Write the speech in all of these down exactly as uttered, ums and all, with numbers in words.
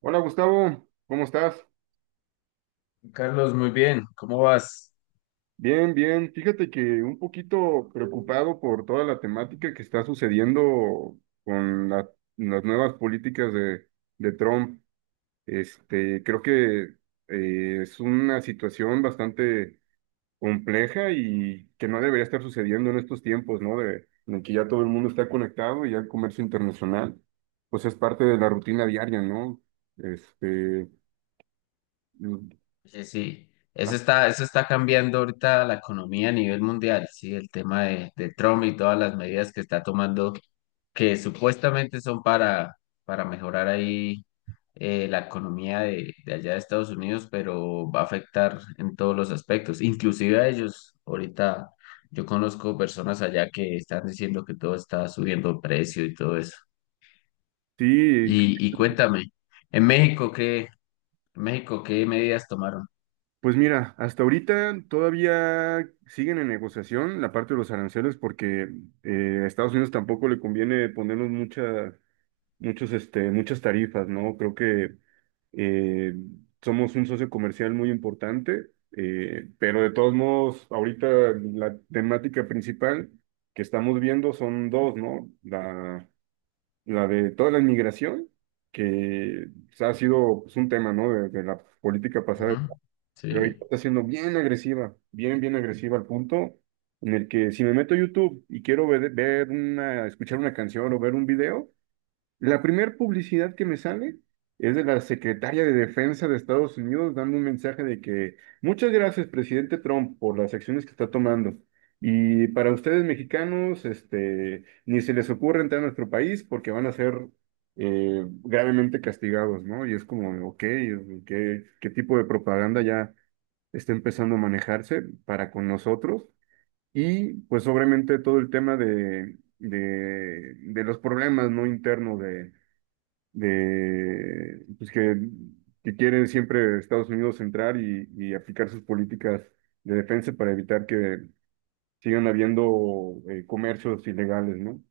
Hola Gustavo, ¿cómo estás? Carlos, muy bien, ¿cómo vas? Bien, bien. Fíjate que un poquito preocupado por toda la temática que está sucediendo con la- las nuevas políticas de, de Trump. Este, creo que eh, es una situación bastante compleja y que no debería estar sucediendo en estos tiempos, ¿no? De, en el que ya todo el mundo está conectado y ya el comercio internacional, pues es parte de la rutina diaria, ¿no? Este, mm, Sí, sí, ah, eso está, eso está cambiando ahorita la economía a nivel mundial, sí, el tema de, de Trump y todas las medidas que está tomando, que supuestamente son para, para mejorar ahí eh, la economía de, de allá de Estados Unidos, pero va a afectar en todos los aspectos, inclusive a ellos. Ahorita yo conozco personas allá que están diciendo que todo está subiendo de precio y todo eso. Sí. Y, y cuéntame, en México, ¿qué? México, ¿qué medidas tomaron? Pues mira, hasta ahorita todavía siguen en negociación la parte de los aranceles porque eh, a Estados Unidos tampoco le conviene ponernos mucha- muchos, este, muchas tarifas, ¿no? Creo que eh, somos un socio comercial muy importante, eh, pero de todos modos, ahorita la temática principal que estamos viendo son dos, ¿no? La, la de toda la inmigración, que ha sido pues, un tema, ¿no? de de la política Ujú. pasada, pero ahorita Sí, está siendo bien agresiva, bien, bien agresiva al punto en el que si me meto a YouTube y quiero ver, ver una, escuchar una canción o ver un video, la primera publicidad que me sale es de la secretaria de Defensa de Estados Unidos dando un mensaje de que muchas gracias, presidente Trump, por las acciones que está tomando. Y para ustedes mexicanos, este, ni se les ocurre entrar a nuestro país porque van a ser eh, gravemente castigados, ¿no? Y es como, ok, ¿qué, ¿qué tipo de propaganda ya está empezando a manejarse para con nosotros? Y pues obviamente todo el tema de, de, de los problemas no internos de, de pues que, que quiere siempre Estados Unidos entrar y, y aplicar sus políticas de defensa para evitar que sigan habiendo eh, comercios ilegales, ¿no?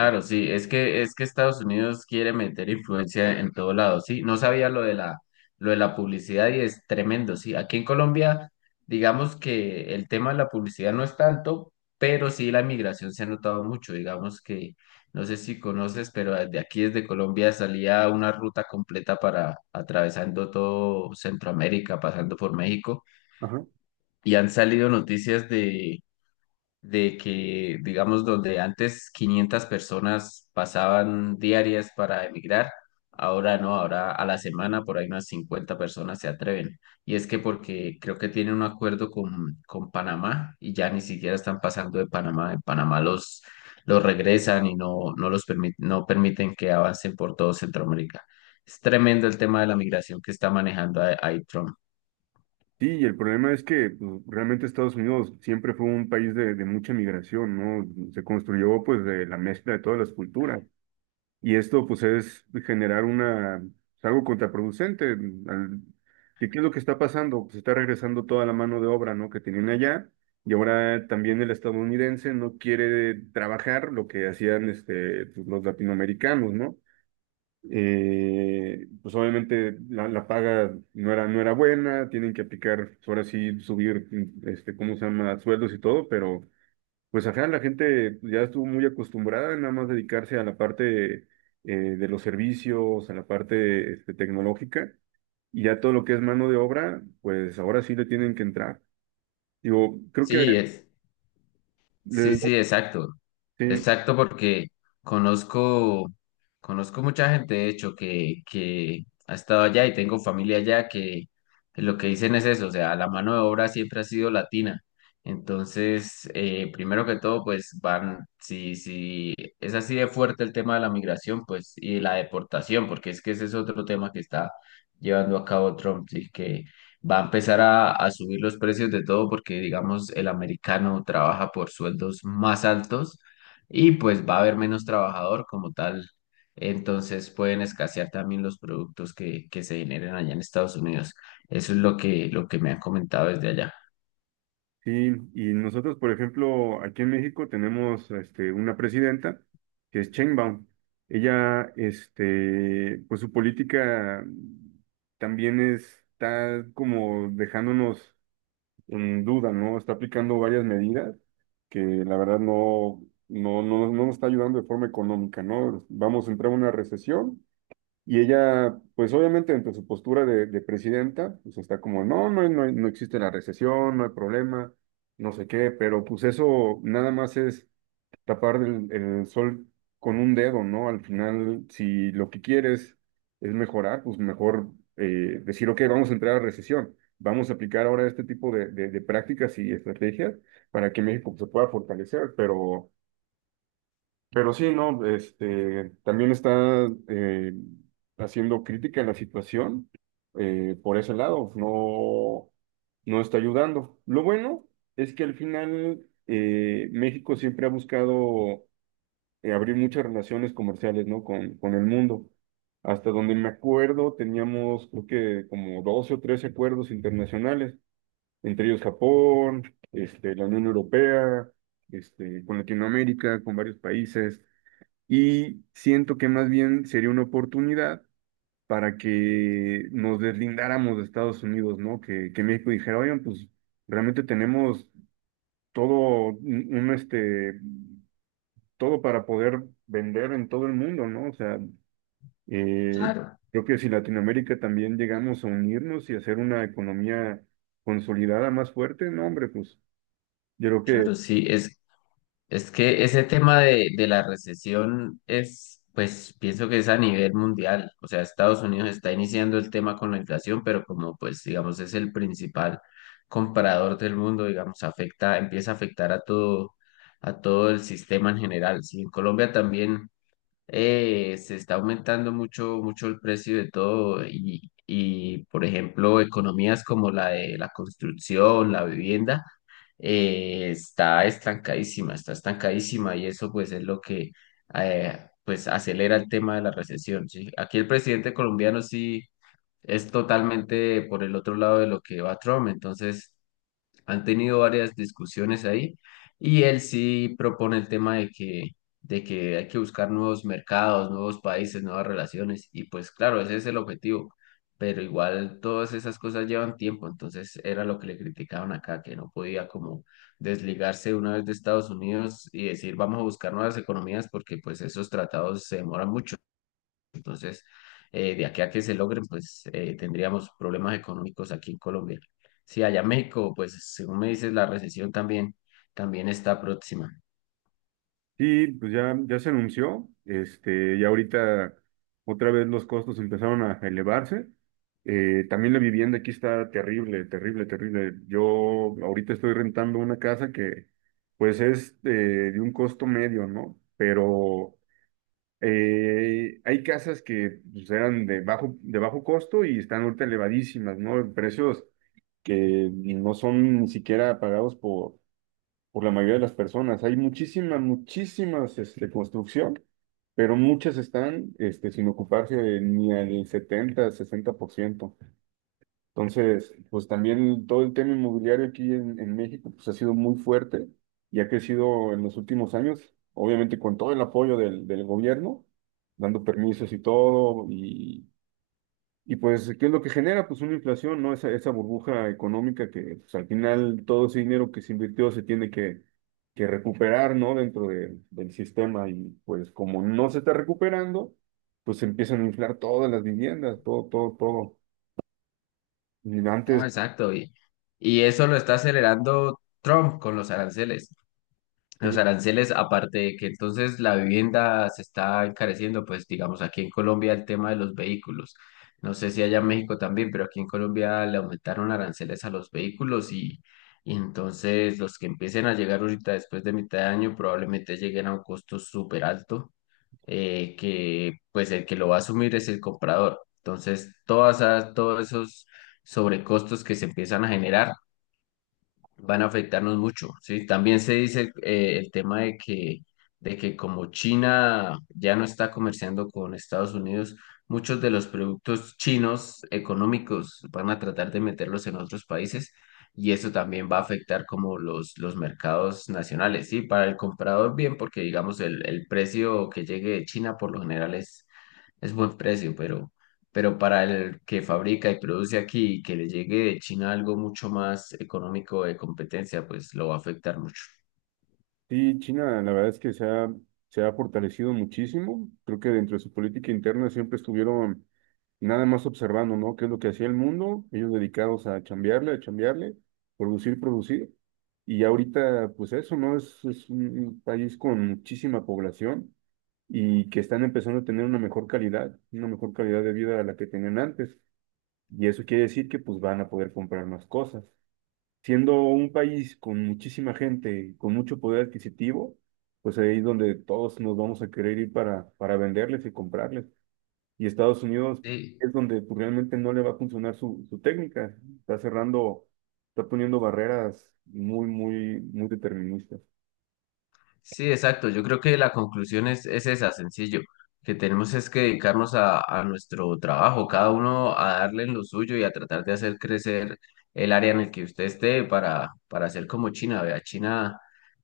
Eh, sí, es que es que Estados Unidos quiere meter influencia en todo lado, sí, no sabía lo de la lo de la publicidad y es tremendo, sí. Aquí en Colombia, digamos que el tema de la publicidad no es tanto, pero sí la migración se ha notado mucho, digamos que no sé si conoces, pero de aquí desde Colombia salía una ruta completa para atravesando todo Centroamérica, pasando por México Ajá. y han salido noticias de de que, digamos, donde antes quinientas personas pasaban diarias para emigrar, ahora no, ahora a la semana por ahí unas cincuenta personas se atreven. Y es que porque creo que tienen un acuerdo con, con Panamá y ya ni siquiera están pasando de Panamá. En Panamá los, los regresan y no, no los permit- no permiten que avancen por todo Centroamérica. Es tremendo el tema de la migración que está manejando ahí ahí Trump. Sí, y el problema es que pues, realmente Estados Unidos siempre fue un país de, de mucha migración, ¿no? Se construyó pues de la mezcla de todas las culturas. Y esto pues es generar una, es algo contraproducente. Mm, al- ¿qué, qué es lo que está pasando? Pues está regresando toda la mano de obra, ¿no? Que tenían allá y ahora también el estadounidense no quiere trabajar lo que hacían este, pues, los latinoamericanos, ¿no? Eh, pues obviamente la, la paga no era, no era buena, tienen que aplicar, pues, ahora sí subir, mm, este, ¿cómo se llama? Sueldos y todo, pero pues ajá, la gente ya estuvo muy acostumbrada a nada más dedicarse a la parte eh, de los servicios, a la parte este, tecnológica, y ya todo lo que es mano de obra, pues ahora sí le tienen que entrar. Digo, creo que Sí, es. Sí, le- sí, exacto. sí, Exacto, porque conozco, conozco mucha gente, de hecho, que, que ha estado allá y tengo familia allá que lo que dicen es eso, o sea, la mano de obra siempre ha sido latina. Entonces, eh, primero que todo, pues van, si, si es así de fuerte el tema de la migración, pues, y la deportación, porque es que ese es otro tema que está llevando a cabo Trump, sí, que va a empezar a, a subir los precios de todo porque, digamos, el americano trabaja por sueldos más altos y pues va a haber menos trabajador como tal. Entonces pueden escasear también los productos que, que se generen allá en Estados Unidos. Eso es lo que, lo que me han comentado desde allá. sí, y nosotros, por ejemplo, aquí en México tenemos este, una presidenta que es Sheinbaum. Ella, este, pues su política también está como dejándonos en duda, ¿no? Está aplicando varias medidas que la verdad no, no, no, no nos está ayudando de forma económica, ¿no? Vamos a entrar en una recesión y ella, pues obviamente, entre su postura de, de presidenta, pues está como, no, no, no, no existe la recesión, no hay problema, no sé qué, pero pues eso nada más es tapar el, el sol con un dedo, ¿no? Al final, si lo que quieres es mejorar, pues mejor eh, decir, ok, vamos a entrar a recesión, vamos a aplicar ahora este tipo de, de- de prácticas y estrategias para que México se pueda fortalecer, pero, pero sí, ¿no? Este, también está eh, haciendo crítica a la situación eh, por ese lado, no, no está ayudando. Lo bueno es que al final eh, México siempre ha buscado eh, abrir muchas relaciones comerciales, ¿no? Con, con el mundo. Hasta donde me acuerdo, teníamos creo que como doce o trece acuerdos internacionales, entre ellos Japón, este, la Unión Europea, este, con Latinoamérica, con varios países, y siento que más bien sería una oportunidad para que nos deslindáramos de Estados Unidos, ¿no? Que, que México dijera, oigan, pues realmente tenemos todo un, un, este, todo para poder vender en todo el mundo, ¿no? O sea, Eh, Claro, creo que si Latinoamérica también llegamos a unirnos y hacer una economía consolidada más fuerte, no, hombre, pues yo creo que claro, sí, es, Es que ese tema de, de la recesión es, pues pienso que es a nivel mundial. O sea, Estados Unidos está iniciando el tema con la inflación, pero como pues digamos es el principal comprador del mundo, digamos, afecta, empieza a afectar a todo, a todo el sistema en general. Sí, en Colombia también eh, se está aumentando mucho, mucho el precio de todo y, y, por ejemplo, economías como la de la construcción, la vivienda, eh, está estancadísima, está estancadísima y eso pues es lo que eh, pues acelera el tema de la recesión, ¿sí? Aquí el presidente colombiano sí es totalmente por el otro lado de lo que va Trump, entonces han tenido varias discusiones ahí y él sí propone el tema de que, de que hay que buscar nuevos mercados, nuevos países, nuevas relaciones y pues claro, ese es el objetivo, pero igual todas esas cosas llevan tiempo, entonces era lo que le criticaban acá, que no podía como desligarse una vez de Estados Unidos y decir vamos a buscar nuevas economías porque pues esos tratados se demoran mucho. Entonces, eh, de aquí a que se logren, pues eh, tendríamos problemas económicos aquí en Colombia. Sí, allá en México, pues según me dices, la recesión también, también está próxima. sí, pues ya, ya se anunció, este, ya ahorita otra vez los costos empezaron a elevarse. Eh, también la vivienda aquí está terrible, terrible, terrible. Yo ahorita estoy rentando una casa que pues es eh, de un costo medio, ¿no? Pero Eh, hay casas que pues, eran de bajo, de bajo costo y están ahorita elevadísimas, ¿no? En precios que no son ni siquiera pagados por, por la mayoría de las personas. Hay muchísimas, muchísimas este, construcción, pero muchas están este, sin ocuparse de ni al setenta, sesenta por ciento. Entonces, pues también todo el tema inmobiliario aquí en, en México pues ha sido muy fuerte y ha crecido en los últimos años, obviamente con todo el apoyo del, del gobierno, dando permisos y todo, y, y pues, ¿qué es lo que genera? Pues una inflación, ¿no? Esa, esa burbuja económica que pues, al final todo ese dinero que se invirtió se tiene que, que recuperar, ¿no? Dentro de- del sistema y pues como no se está recuperando, pues se empiezan a inflar todas las viviendas, todo, todo, todo. Y Ah, antes... exacto. Y, y eso lo está acelerando Trump con los aranceles. sí, Los aranceles, aparte de que entonces la vivienda se está encareciendo, pues digamos aquí en Colombia el tema de los vehículos. No sé si allá en México también, pero aquí en Colombia le aumentaron aranceles a los vehículos y, y entonces los que empiecen a llegar ahorita después de mitad de año probablemente lleguen a un costo súper alto, eh, que pues el que lo va a asumir es el comprador. Entonces todas esas- todos esos sobrecostos que se empiezan a generar van a afectarnos mucho, ¿sí? También se dice eh, el tema de que, de que como China ya no está comerciando con Estados Unidos, muchos de los productos chinos económicos van a tratar de meterlos en otros países y eso también va a afectar como los, los mercados nacionales, ¿sí? Para el comprador bien, porque digamos el, el precio que llegue de China por lo general es, es buen precio, pero pero para el que fabrica y produce aquí, y que le llegue de China algo mucho más económico de competencia, pues lo va a afectar mucho. sí, China, la verdad es que se ha, se ha fortalecido muchísimo. Creo que dentro de su política interna siempre estuvieron nada más observando, ¿no? ¿Qué es lo que hacía el mundo? Ellos dedicados a chambearle, a chambearle, producir, producir. Y ahorita, pues eso, ¿no? Es, es un un país con muchísima población y que están empezando a tener una mejor calidad, una mejor calidad de vida a la que tenían antes. Y eso quiere decir que pues van a poder comprar más cosas siendo un país con muchísima gente, con mucho poder adquisitivo, pues ahí es donde todos nos vamos a querer ir para, para venderles y comprarles. Y Estados Unidos Sí, es donde pues, realmente no le va a funcionar su, su técnica. Está cerrando, está poniendo barreras muy, muy, muy deterministas. sí, exacto. Yo creo que la conclusión es, es esa, sencillo, que tenemos es que dedicarnos a, a nuestro trabajo, cada uno a darle en lo suyo y a tratar de hacer crecer el área en el que usted esté para, para hacer como China. Vea, China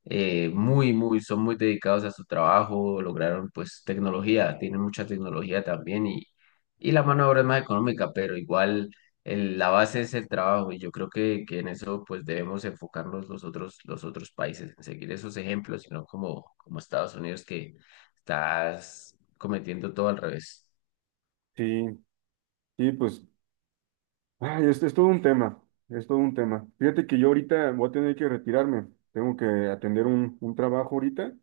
eh, muy, muy, son muy dedicados a su trabajo, lograron pues tecnología, tienen mucha tecnología también y, y la mano de obra es más económica, pero igual el- la base es el trabajo y yo creo que, que en eso pues debemos enfocarnos los otros, los otros países, en seguir esos ejemplos, sino como, como Estados Unidos que estás cometiendo todo al revés. Sí, sí, pues ay, es, es todo un tema, es todo un tema. Fíjate que yo ahorita voy a tener que retirarme, tengo que atender un, un trabajo ahorita,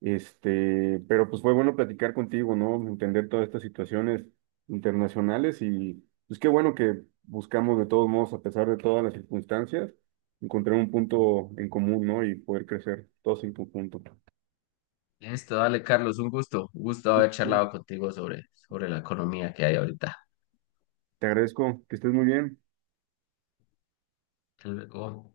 este, pero pues fue bueno platicar contigo, ¿no? Entender todas estas situaciones internacionales y pues qué bueno que buscamos de todos modos, a pesar de todas las circunstancias, encontrar un punto en común, ¿no? Y poder crecer todos en conjunto. Listo, dale Carlos, un gusto, un gusto haber charlado contigo sobre, sobre la economía que hay ahorita. Te agradezco, que estés muy bien. Hasta luego.